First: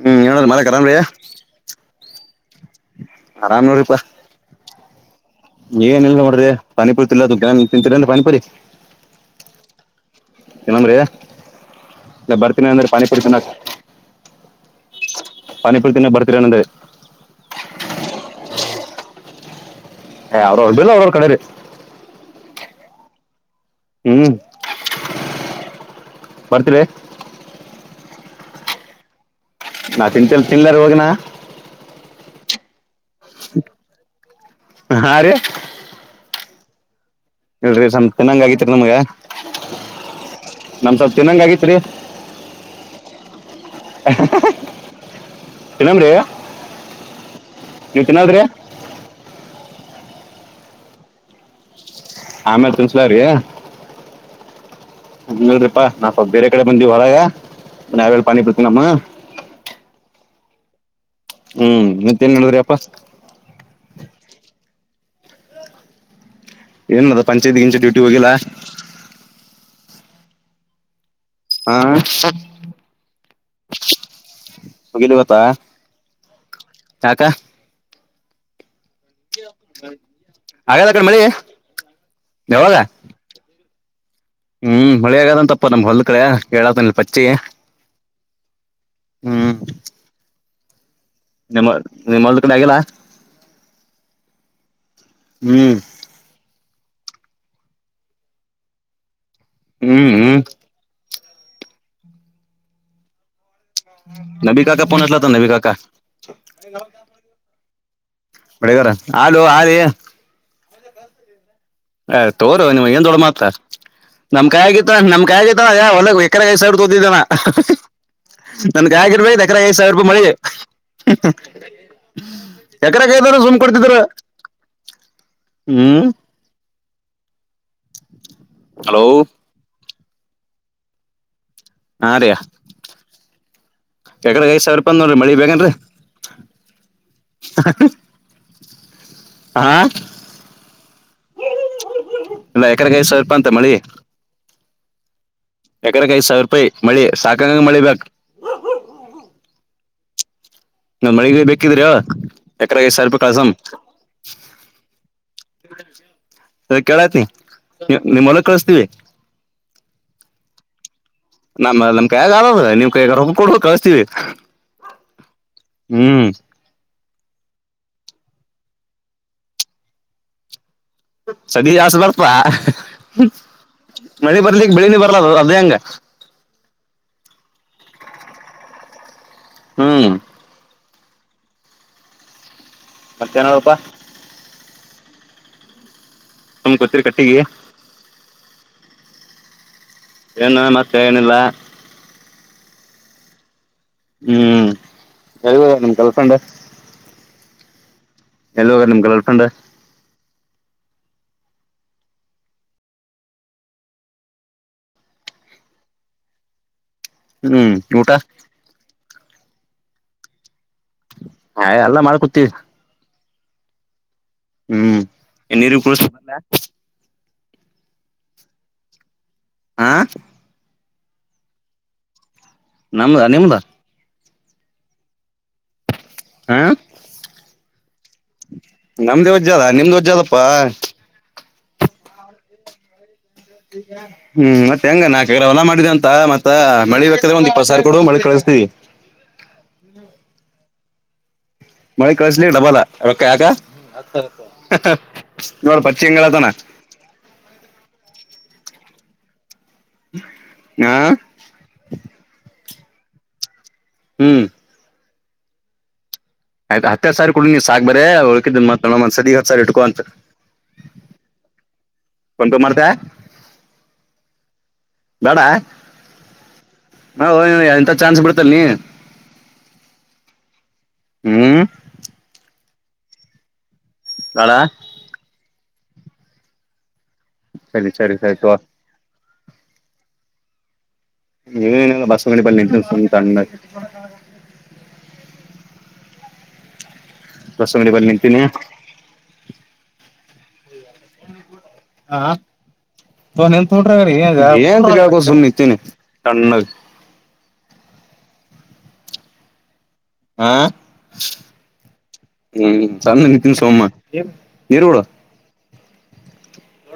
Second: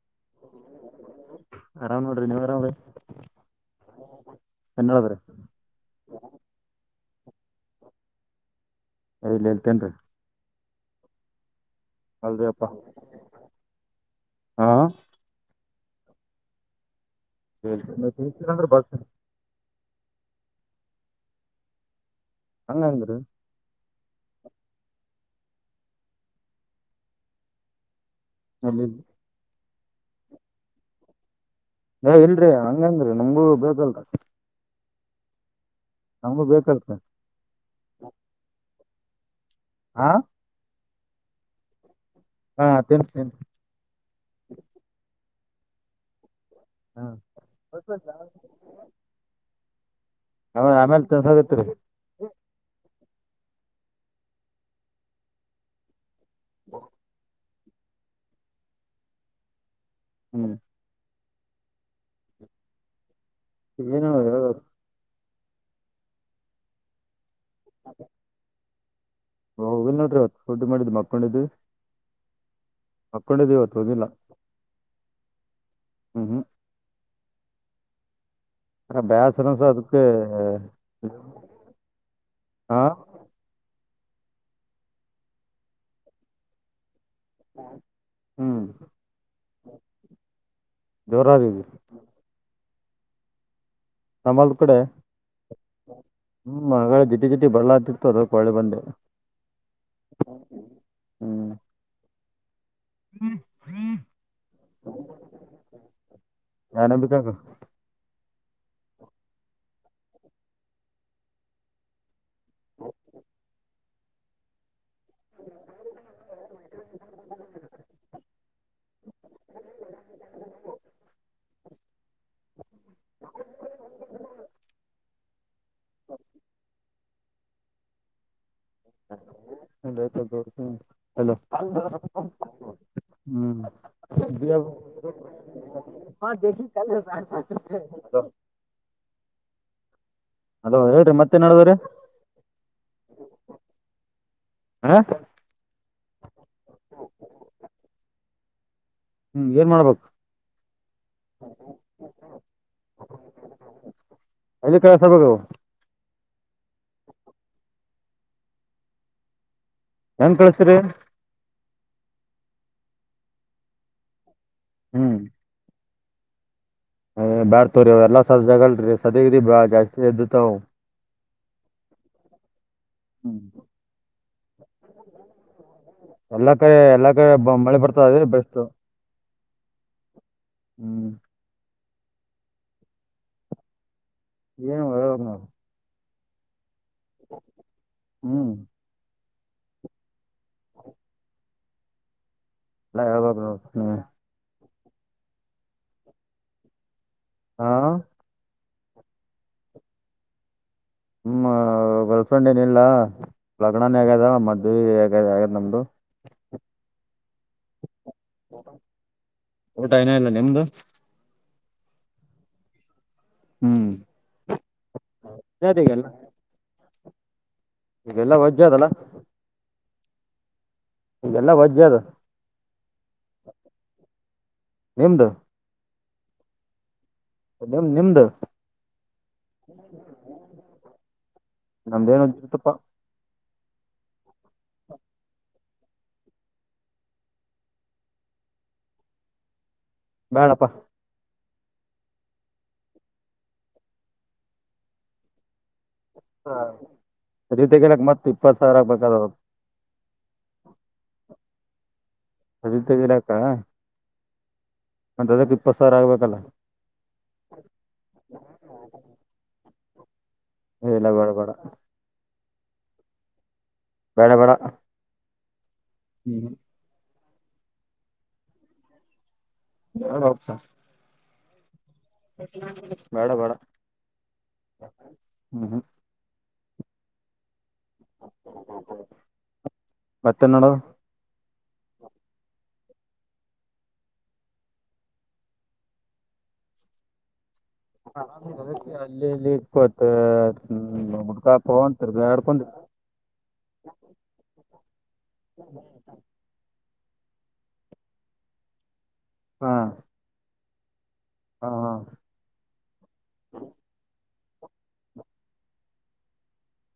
ಹ್ಮ್ ನಾದಿ ಮರಕ್ರಾಮ್ರೀ ನಾ ನೋ್ರಿ ನೀವು ಆರನೂರು ರೂಪಾಯ ಕನ್ನಳದ್ರ ಏನ್ಲ್ ಮಾಡ್ರಿ ಪಾನಿಪುರಿ ತಿಲ್ಲದು ತಿಂತೀರಿ ಪಾನಿಪುರಿ ಇಲ್ಲ ಹೇಳ್ತೇನ್ರಿ ಏನನ್್ರೀ ಇಲ್ಲ ಅಲ್ರಿ ಅಪ್ಪ ಬರ್ತೀನಿ ಅಂದ್ರೆ ಪಾನಿ ಪುಡ್ತಿನ ಹಾ ಪಾನಿ ಬರ್ತೀರ ಅನ್ನೆ ಂದ್ರೆ ಬ ಹ ಅವ್ರವ್ರ ಬಿಿಲ್ಲ ಅವ್ರವ್ರ ಕಡೆ ರೀ ಹಂಗಂದರು ಹ್ಮ್ ಬರ್ತೀರ ಅದ ನಾ ತಿಂತಲ್ ತಿನ್ಲಾರ ಹೋಗನಾ ಏ ಇಲ್ರಿ ನಂಗೇನ್ೀ ನಮ್ಗೂ ಬೇಕಲ್ರ ಹಾ ರೀ ನಮ್ಗೂ ಬೇಕಲ್ಸ ಇಲ್ರಿ ಸ್ ಚೆನ್ನಂಗ್ ಆಗತಿರಿ ನಮ್ಗ ಹಾ ನಮ್ ಸ್ವಲ್ಪ ತಿನ್ನಂಗ ಆಗೈತ್ರಿ ಹಾ ತಿನ್ ತಿ ಎಲ್ಲಮ್ರಾ ಹ್ಮ ಆ ಆಮೇಲ್ ತಸೋಗತ್ೀ ಆಮೇಲೆ ತಿಳ್ಸಲಾರೀಡ್ರಿಪಾ ನಾ ಬೇರೆ ಕಡೆ ಬಂದಿವವಿ ಹೊರಾಗ ಯಾವೇಳ ಪಾನಿ ಬಿಡ್ತೀ ನಮ್ಮ ಹ್ಮ್ ಹ್ಮ್ ಮತ್ತೇನ್ ಹೇಳುದ್ರಿ ಅಪ್ಪಾ ಏನು ಹೇಳ ಏನ್ ಮದ ಪಂಚಾಯತಿಗಿಂಚ ಡ್ಯೂಟಿ ಹೋಗಿಲ್ಲಾ ಹಓ್ ಇ ನಡ್ರರಿವತ್ತ್ತುದುಡ್ ಮಾಡ್ ಮಕ್ ಹಕ್ಕೊಂಡಿದ್ದ ಹಾ ಹಕ್ಕೊಂಡಿದ್ದೆ ಇವತ್ತು ಹೋಗಿಲ್ಲ ಮುೋಗಿಲಿ ಗತ್ತಾ ಹ್ಮ್ ಯಕ ಹ ಬಸರಸ ಅದಕ್ಕೆ ಆಗದ ಕಡೆ ಮಳಿ ಯಾವಾಗ ಹಾ ಹ್ಮ್ ಮಳೆಗದಂತಪ್ಪ ನಮ್ಗ್ ಹೊಲ್ ಕಡೆ ತನಲ್ ಪಚ್ಚಿ ಹ್ಮ್ ಹ್ಮ್ ಜೋರಾಗಿ ನಿಮ್ಮ ನಿಮ್ಮ ಕಡೆಾಗಲ್ಲ ನಮ್ಮಲ್ ಕಡೆ ಹ್ಮ್ ಹ್ಮ್ ಮಗಳೇ ಜಿಟ್ಟಿ ಜಿಟ್ಟಿ ಬರ್ಲಾತಿತ್ತು ಅದಕ್ಕೆ ಒಳೆ ಬಂದೆ ಹ್ಮ್ ಹ್ಮ್ ಹ್ಮ್ ಹ್ಮ್ ನವಿ ಕಾಕ ಪಚಲ ತ ನವಿ ಕಾಕ ಯಾನಂಬಿಕಾಗ ಹೊಡಗರ ಹಲೋ ಹ ರ ಅ ತೋರು ನೀವು್ಏನ್ ದೊಡ್ಡ ಮಾತ ನಮ್ಕಾಯಿ ಆಗತ್ತ ನಮ್ಕಾಯ ಆಗತಾನ ಯ ಹೊಲಗ ಎಕರೆಗಸರ್ ತೋದಿದ್ದಾನ ನನ್ಗ ಆಗಿರ್ಬೇಕ ಎಕ್ರ ಐದ್ ಸಾವಿರ ರೂಪಾಯಿ ಮಳೆ ಯಕರೆಕದಾರ ಝುಮ್ ಕೊಡ್ತಿದ್ರ ಹ್ಮ್ ಹಲೋ ಎ್ತ ಯಕಡೆ ಐದು ಸಾವಿರ ರೂಪ ನೋಡ್ರಿ ಮಳಿ ಬೇಕೇನ್ರರಿ ಹಾ ದಿ ಕಲ್ ಸಾ ಪಚ ರಪ ಹಾ ಅಲೋ ಹೇಳ್ರಿ ಮತ್ತೇನ್ಡದ್ರೀ ಇಲ್ಲ ಎಕರೆಗೈ ಸಾವಿ ರೂಪ ಅಂತ ಮಳಿ ಹಾ ಎಕಡಕ್ಕ ಐದು ಸಾವಿರ ರೂಪಾಯಿ ಮಳಿ ಸಾಕಂಗ ಮಳಿ ಬಕ್ ಹ್ಮ್ ಏನ್ ಮಾಡ್ಬೇಕು ನಾ ಮಳಿಗೆ ಬೇಕಿದ್ರಿ ಎಕರೆಗೆ ಸಾವಿರ ರೂಪಾಯಿ ಕಳಸಂ ಎಲ್ಲಿ ಕಳ್ಸಬೇಕು ಅದ ಕೇಳೈತಿನ ನಿಮ್ಮಲ್ಲ ಕಳಸ್ತೀವಿ ನನ್ ಕಳ್ಸ್ರರಿ ನಮ್ಮ್ ನಮ್ ಕೈ್ಯಾಗ ಆಗಬದ ನೀವ್ ಕೈಗ ರೋಗ ಕೊಡ್ಬೇಕ ಕಳಿಸತೀವಿ ಹ್ಮ್ ಹ್ಮ್ ಅ ಬೇಡ್ತ ತವ್ರರಿ ಅವ್ ಎಲ್ಲ ಸಜ ಜಗಳರೀ ಸದಗ್ರೀ ಬಾ ಜಾಸ್ತಿ ಎದ್ದತ್ವ ಸದಸ್ ಬಪಾ ಹ್ಮ್ ಮಳೆ ಬರ್ಲಿಕ್ಕೆ ಬೆಳೀನಿ ಬರಲ ಅದು ಅದ ಹಂಗ ಎಲ್ಲಾ ಕಡೆ ಎಲ್ಲಾ ಕಡೆ ಮಳೆ ಬರ್ತದ ಅದ್ರ ಬೆಸ್ಟ್ ಹ್ಮ್ ಹ್ಮ್ [unintelligible] ಏನು ಹೋಗ ನವು ತಮ್ ಕೊತ್ತರಿ ಕಟ್ಟಿಗೆ ಹ್ಮ್ ಏನು ಮತ್ತೆ ಏನಿಲ್ಲ ಎಲ್ಲಾ ಹೇಳ್ಬ ನವು ಹ್ಮ್ ಎಲ್ಲಿ ನಿಮ್ ಗರ್ಲ್ಫ್ರೆಂಡ್ ಹಾ ಎಲ್ಲ ಹೋಗಿದರೆ ನಿಮ್ ಗರ್ಲ್ಫ್ರೆಂಡ್ ಹ ಗಲ್ಫ್ರಂಡ್ ಏನಿಲ್ಲ ಲಗ್ನನ ಆಗ್ಯದ ಮದ್ವೆಗ ಆಗಾದ್ ನಮ್ದು ಹ್ಮ್ ಊಟ ಊಟ ಏನ ಇಲ್ಲ ನಿಮ್ದು ಹಾ ಎಲ್ಲ ಮಾಡ್ಕೊತವಿ ಹ್ಮ್ ಹ್ಮ್ ನೀರು ಅದೇ ಕೂರ್ಸಲ್ಲ ಇವೆಲ್ಲಾ ವಜ್ಜ ಅದಲ್ಲ ಹಾ ಎಲ್ಲ ವಜ್ಜ ಅದು ನಮದ ನಿಮ್ಮದ ನಿಮ್ದು ಹಾ ನಿಮ್ ನಿಮ್ದು ನಮ್ದೇ ವಜ್ಜಾಲ ನಿಮ್ದು ವಜ್ಜದ ಪ್ಪಾ ನಮ್ದೇನ್ದ್ರ್ತಪ್ಪಾ ಹ್ಮ್ ಮತ್ತೆ ಹೆಂಗ ನಾಕು ಕೆರೆ ಹೊಲ ಮಾಡು ಮತ್ತ ಮಳಿ ಅಂದ್ರೆ ಇಪ್ಪ ಸಾರ್ ಕೊಡು ಮಳಿ ಕಳಸ್ತವಿ ಹಣಪ್ಪಾ ಮಳಿ ಕಳಸ್ಲಿ ಡಬಲ್ ರೊಕ್ಕ ಯಾಕೋ ಹಾ ರೀತೆ ಕೆೇಳಕ್ ಮತ್ ಇಪ್ಪತ್ ಸಾವಿರ ಬಂದದವ ಹಾ ಅದಿದ್ದದರಾಕ್ಕ ಹ್ಮ್ ಅದಕ್ ಇಪ್ಪತ್ ಸಾವಿರ ಆಗ್ಬೇಕಲ್ಲ ಆಯ್ತು ಹತ್ತರಡ್ ಸಾವರ ಕೊ ಕುಡು ನೀ್ ಸಾಕ್ ಬರ್ರ ಕುಲ್ಕಿ ಸಾರಿ ನೋಡಮ್ಮ ಅಂತ ಸಾರಿ ಹಿಡ್ಕೋ ಅಂತ ಹಲ್ಲ ಬಡ ಬಡ ಫೋನ್ ಪೇ ಮಾಡ್ತೆ ಬೇಡ ಬೇಡ ಬೇಡ [inaudible] ನಾ ಹೋಗಿ ಹೋಗಿ ಎಂತ ಚಾನ್ಸ್ ಬಿಡತಲ್ ನೀ [unintelligible] ಹ್ಮ್ ಬೇಡ ಬೇಡ ಬೇಡ ಹ್ಮ್ ಹ್ಮ್ ಸರಿ ಸರಿ ಸರಿ ತೊ ಮತ್ತೆ ನೋಡು ತಣ್ಣ [inaudible] ಅಂಗಡಿ ಬಲ್ಲಿ ನಿಂತೀನಿ ಅಲ್ಲಿ ಇಲ್ಲಿ ಇಪತ್ ಹೊಸ ಫೋನ್ ತಿರುಗಾಡಕೊಂಡ ಪೋನ್ ಎಲ್ಲಿತೊಗಂಡಿರಿ ಹೇಳಿ ಸುಮ್ಮನೆ ನಿಂತನಿತಣ್ಣಗ. ಹಾ, ಹಾ, ಹ್ಮ ತಣ್ಣಗ ನಿಂತಿನಿ ಸುಮ್ಮಾ., ಏರುಳ [unintelligible]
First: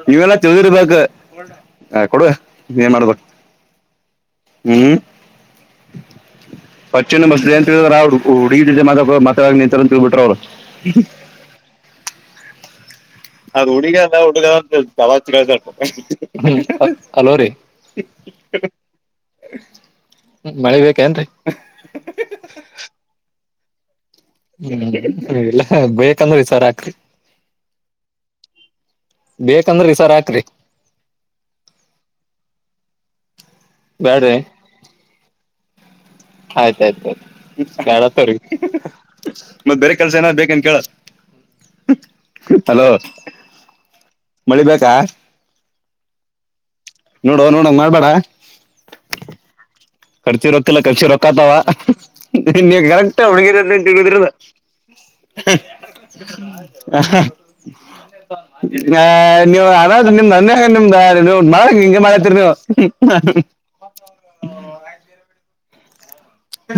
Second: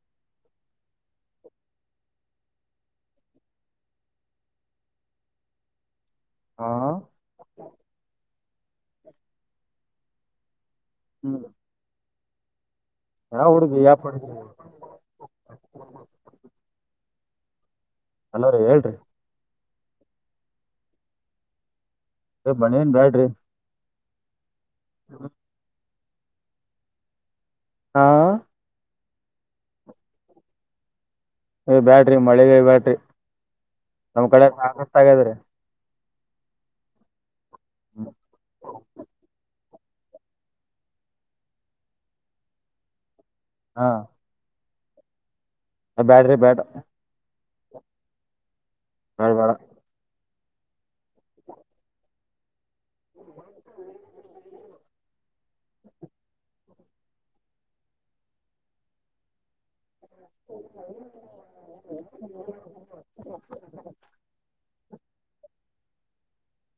ನೀವೆಲ್ಲಾ ತಿಳದಿರ್ಬೇಕ, ಕೊಡುವ ಏನ್ ಮಾಡ್ಬೇಕು. ಹ್ಮ್, ಹಾಂ ಪಂಚೆನ್ನು ಬಸ್ ಅಂತಿದ್ರ ಅವ್ರುಹುಡುಗಿ ಜೊತೆ ಮಾತಾ ಮಾತಾಡ ನಿಂತಾರ ಅಂತ ತಿಳ್ಬಿಟ್ರ ಅವರು. ಹ್ಮ್,, ಅದ್ ಹುಡುಗ ಪಡಿದ್ರಿ ಅಲ್ಲ ಅಂತ ಅವರಿಗೆ ಹಲೋ ರೀ [unintelligible] ಹಲೋ ರೀ,, ಮತ್ ಮಳೆ ಬೇಕ್ ಏನ್ರಿ,, ಮಳಿ ಎನ್ ಬ್ಯಾಡ್ರಿ, ಬಯೇಕಂದ್ರೆ ಈ ಸರ ಹಾಕ್ರಿ [unintelligible] ಹಾ,, ಬೇಕಂದ್ರ ಈ ಸರ ಹಾಕ್ರಿ, ಬ್ಯಾಡ್ರಿ ಮಳಿನೆ ಬ್ಯಾಡ್ರಿ ನಮ್ ಬ್ಯಾಡ್ರಿ ಕಡೆ ಸಾಕಷ್ಟ ಆಗದ್ರೀ. ಆಯ್ತಾಯ್ತಯ್ತು, ಬ್ಯಾಡಂತವರಿಗಿ. ಮತ್ತ ಬೇರೆ ಕೆಲಸ ಎನಾರ ಬೇಕೇನ್ ಕೇಳ್, ಹಲೋ ಹಾ,, ಮಳಿಬೇಕಾ,, ಬ್ಯಾಡ್ರಿ, ಬ್ಯಾಡಾ ನೋಡೋ, ನೋಡೋ ಹಂಗ ಮಾಡ್ಬೇಡ. ಬ್ಯಾಡ್, ಬ್ಯಾಡ ಕರ್ಚಿ ರೊಕ್ಕಿಲ್ಲ ಕರ್ಚಿಗಿ ರೊಕ್ಕತಾವ. ಇನ್ನ ಕರೆಕ್ ಒಣಗಿರ ತಿಳಿದ್ರ [unintelligible] ನೀವು [inaudible] ನಿಮ್ದ್ ಮನ್ಯಾಗ ನಿಮ್ದ ನೀ ಮಾಡ ಹಿಂಗ ಮಾಡತಿರಿ ನೀವು.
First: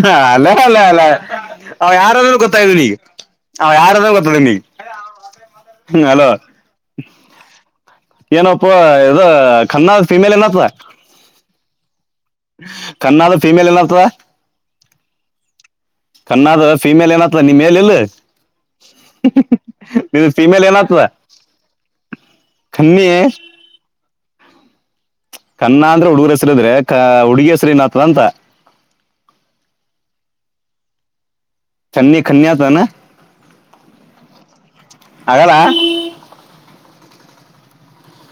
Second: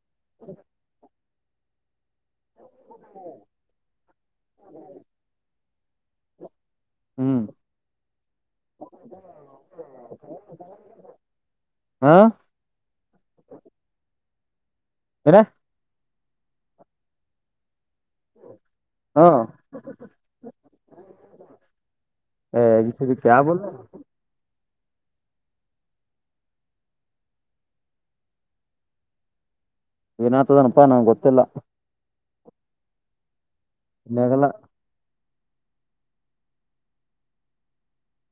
ಹಾ, ಅಲಾ, ಅಲ್ಲ, ಅಲೇ,, ಗೊತ್ತ ಯಾರಾದೂ ಗೊತ್ತ [unintelligible] ಹ್ಮ, ಅಲೋ ಹ್ಮ್ ಏನಪ್ಪ ಇದ ಖನ್ನ ಫಿಮೇಲ್ ಏನತ್ತ [unintelligible] ಹಾ ಕಣ್ಣಾಳ್ ಫೀಮೇಲ್ ಏನ್ತಂದ. ಹರ [inaudible] ಕಣ್ಣಾದ ಫೀಮೇಲ್ ಏನಾತ್ತದನಿನ್ ಮೇಲ್ ಇಲ್ಲ. ಹ್ಮ್ ಪಿಮೆಲ್ ಏನಾತದ., ಹ ಸಿ ಕ ಬ [inaudible] ಕನ್ನಾ ಅಂದ್ರೆ ಹುಡುಗರ ಹೆಸರುದ್ರೆ ಕ ಹುಡುಗಿ ಹೆಸರಿನತಾದಂತ. ಏನ ಆ್ತದನಪ್ಪಾ ನಮಗೆ ಗೊತ್ತಿಲ್ಲ ಅ ಕನ್ಯತ ನೆಗಲ ಹಾಗಲ್ಲ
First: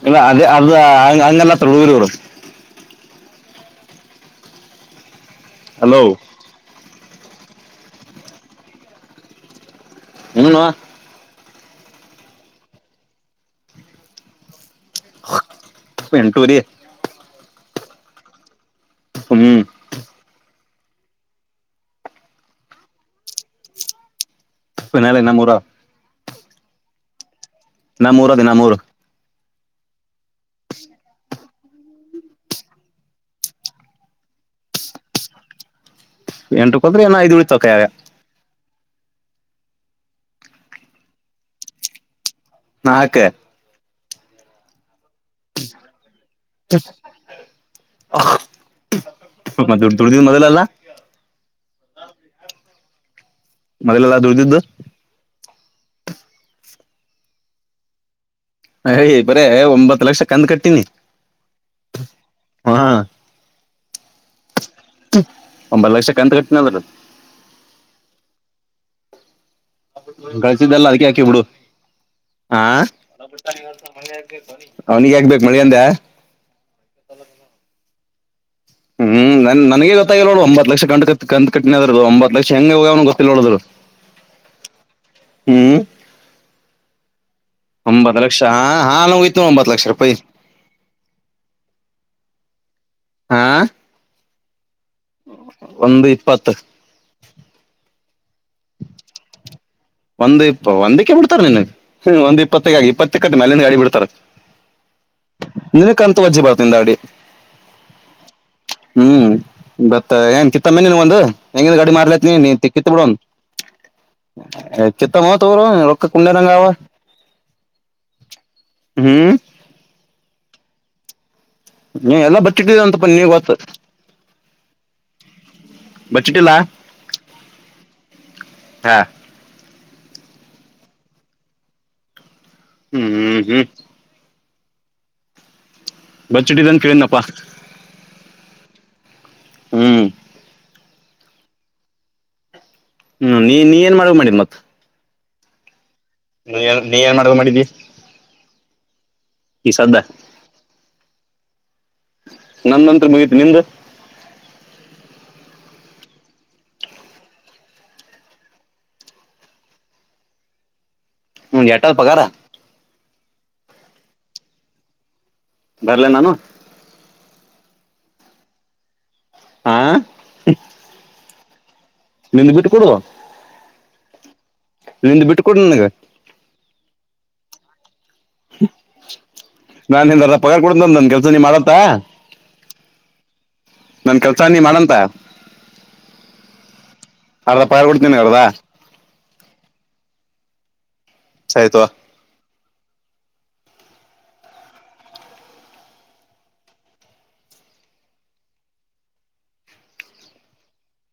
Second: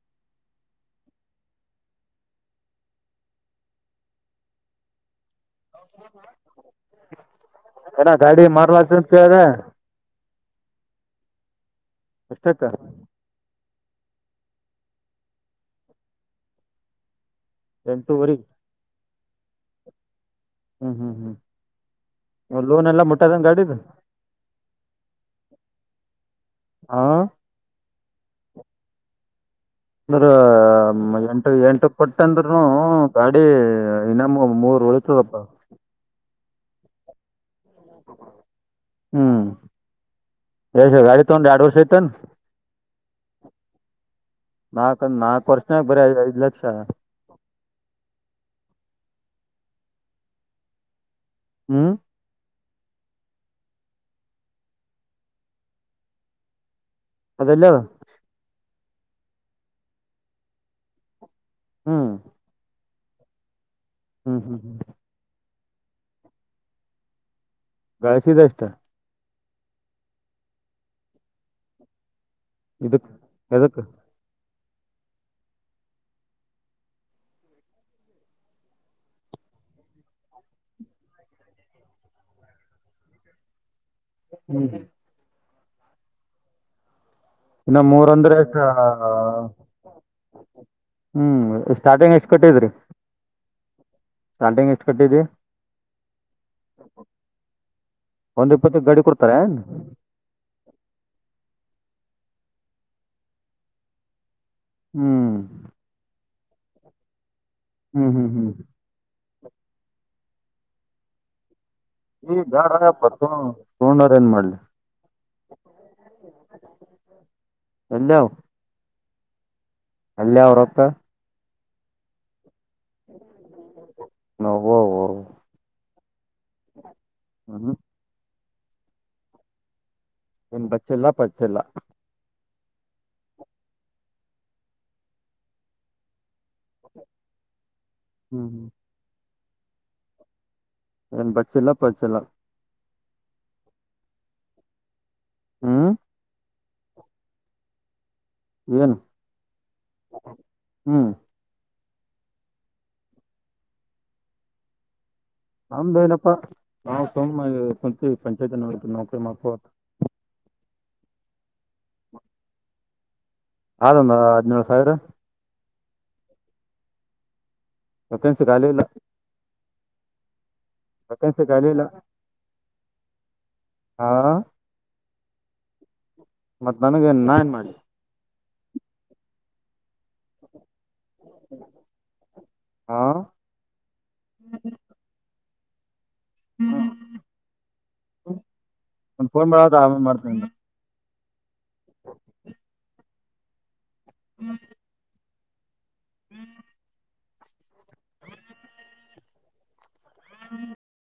ಇಲ್ಲ ಅದ ಅದು ಅಂಗಲ್ಲಂತಹುಡುಗರು ಇವರು, ಹಲೋ ಅಣ್ಣ ಗಾಡಿ ಮಾರಲತಿ ಅಂತ ಹೇಳಿದೆ. ಹ್ಮ್, ನೋ ಅಷ್ಟಕ್ಕ [inaudible] ಎಂಟುವರಿ, ಎಂಟುವರಿ, ಹ್ಮ್, ಹ್ಮ್, ಹ್ಮ್, ಹ್ಮ್ ಅಲೋನ್ ಎಲ್ಲ ಮುಟ್ಟದನ ಗಾಡಿದು. ಇ ನಳ ಇನ್ನ ಮೂೂರಾ [inaudible] ಹಾ, ನಾ ಮೂರು ಅದಿನ ಮೂರು ಅಂದ್ರ ಎಂಟ ಎಂಟ ಕೊಟ್ಟ ಅಂದ್ರ ಗಾಡಿ ಇನ್ನಮ್ಮ ಮೂರ್ ರಳಡಪ್ಪಾ ಎಂಟಕ್ಕ ಹದ್ರೆ ಏನ ಐದು ಉಳತಕಾಗ ಹ್ಮ್ ಎ ಗಾಡಿ ತೊಂಡ ಆಡು ವರ್ಷ ಇಐತ ನಾಕು ನಾಕ ನಾಕು ವರ್ಷನಕ ಬರೀಐ ಐದ್ ಲಕ್ಷ ದೊಡ್ಡ ದೊಡ್ಡ ದನ್ ಮೊದ್ಲಲ್ಲ ಹ್ಮ್ ಮನಲೆ ಎಲ್ಲ ದುಡ್ದಿದ್ದ ಅದಲ್ಲ ಯಿ ಬರೇ ಒಂಬತ್ ಲಕ್ಷ ಕಂದ್ ಕತೀನಿ ಹ್ಮ್ ಹ್ಮ್ ಹ್ಮ್ ಹ್ಮ್ ಒಂಬತ್ತು ಲಕ್ಷಕ್ಕಂತ ಕಟ್ಟನದ ಳಿಸಿದಷ್ಟ ಕಳಸಿದ್ದಲ್ಲ ಅದಕ್ಕೆ ಯಾಕಿ ಬಿಡು ಹಾ ಇದಕ್ ಬರಬ ವರ್ ಎದಕ್ ಅವನಿಗೆ ಯಾಗ್ಬೇಕೇು ಮಳ ಅಂದ್ಯಾ ಹ್ಮ್ ನನ್ ನನಗೆ ಗೊತ್ತಾಗಿಲ್ಲ ನೋ ಒಂಬತ್ತ್ತು ಲಕ್ಷ ಕಂಡ್ ಕ ಕ್ ಕಟ್ಟಿದದು ಒಂಬತ್ ಲಕ್ಷ ಹೆಂಂಗ ಹೋಗವ್ನು ಗೊತ್ತಿಲ್ಲೋರು ಹ್ಮ್ ಹ್ಮ್ ಇನ್ನ ಮೂರ್ ಒಂಬತ್ತು ಅಂದ್ರೆ ಲಕ್ಷ ಎಷ್ಟ ಹಾ ಹಾ ನೋಯತು ಒಂಬತ್ತು ಲಕ್ಷ ರೂಪಾಯಿ ಹ್ಮ್ ಸ್ಟಾರ್ಟಿಂಗ್ ಎಷ್ಟ್ ಕೊಟ್ಟಿದ್ರಿ ಆಾ ಸಟಂಗ ಎಷ್ಟ ಒಂದು ಇಪ್ಪತ್ತು ಒಂದ್ ಇಪ್ಪತ್ತ ಗಾಡಿ ಕೊಡ್ತಾರೆ ಒಂದ್ ಇಪ್ಪ ಒಂದಕ್ಕೆ ಬಿಡ್ತಾರ ನಿನ್ನ ಒಂದ ಇಪ್ಪತ್ತಕ್ಕಾಗಿ ಇಪ್ಪತ್ತ ಕಟ್ಟ ಮೇ ಅಲೆಿಂದ ಗಾಡಿ ಬಿಡ್ತಾರ ಹ್ಮ್ ನಿನಕಂತ ವಜ್ಜೆ ಬರ್ತಿಂದ ಅಡಿ ಹ್ಮ್ ಹ್ಮ್ ಹ್ಮ್ ಹ್ಮ ಬತ್ತ ಏನ್ ಕಿತ್ತಮ್ಮನಿ ನೀ ಒಂದ್ ಹೆಂಗನ್ ಗಾಡಿ ಮಾರ್ಲೈತ್ನ ಈ ನೀ ಕಿತ್ತ ಬಿಡೋ ಬ್ಯಾಡಪ್ಪ ತೊಂಡೋರ್ ಏನ್ ಮಾಡ್ಲಿ ಚಿತ್ತ ಮತ್ ಅವರು ರೊ ಕುಳ್ಳೆ ರಂಗಾವ ಹ್ಮ್ ಅಲ್ಲಿಯ ಅವ್ರ ಹೊತ್ರ ನೀ ಎಲ್ಲ ಬರ್ಟ್ಟಿಟ್ಟಿದ ಅಂತಪ್ಪ ನೀ ಗತ್ತು ಹ್ಮ ಹಾ ಬಚ್ಚೆಲ್ಲಾ ಪಚ್ಚೆಲ್ಲ ಹ್ಮ್ ಹ್ಮ್ ಹ್ಮ್ ಬ ಚಿಟ್ಟಿದನ್ ಕೇಳನಪ್ಪಾ ಹ್ಮ್ ಹ್ಮ್ ಹ್ಮ್ ಏನ್ ಬಚ್ಚಿಲ್ಲ ಪಚಿಲ್ಲ ಹ್ಮ್ ನೀ ನೀ ಏನ್ ಮಾಡ ಮಾಡಿದ್ ಮತ್ ಹ್ಮ್ ನೀ ನೀ ಏನ್ ಮಾಡ್ಬೇಕ ಮಾಡಿದಿ ಏನು ಈ ಸದ್ದ ಹ್ಮ್ ನಂದಂತತ್ರ ಮುಗತಿು ನಿಂದ ನಮ್ದು ಏನಪ್ಪಾ ನಾವು ಸೋಮ್ ಕುಂತ ಪಂಚಾಯತಿ ನೋ ನೌಕರಿ ಮಾಡ್ಕೋತ್ ಹ ಹಟಲ್ ಪಕಾರಾರ ಆದದಂದು ಹದ್ಿನೇಳಳ್ು ಸಾವಿರ ಬರ್ಲ ನಾನು ನ್ಸಗಾಲ ಇಲ್ಲ ಹಾ ಕನ್ಸ ಕಾಲ ಇಲ್ಲ ನಿಮ್ದ ಬಿಟ್ಟ ಕೊಡುುವ ಹಾ ನಿಂದು ಬಿಟ್ಟು ಕೊಡ ನನಗೆ ಮತ್ತ್ ನನಗೆ ನಾ ಏನ್ ಮಾಡಿ ನಾನ್ ಎಾರ ಪಾರ್ ಕೊಡ ನನ್ ಕೆಲ್ಸ ನೀ ಮಾಡತ್ತ ಹಾ ನನ್ ಕೆಲ್ಸ ನೀ ಮಾಡಂತ ಅರ್ಧ ಪಗಾರ ಕೊಡ್ತೀನಿ ನಿನಗ್ ಅರ್ಧ ಒ ಫೋನ್ ಮಾಡ ಆ ಮಾಡ್ತ ಸಹತವಾ ಹ್ಮ್ ಹ್ಮ್ ಹ್ಮ್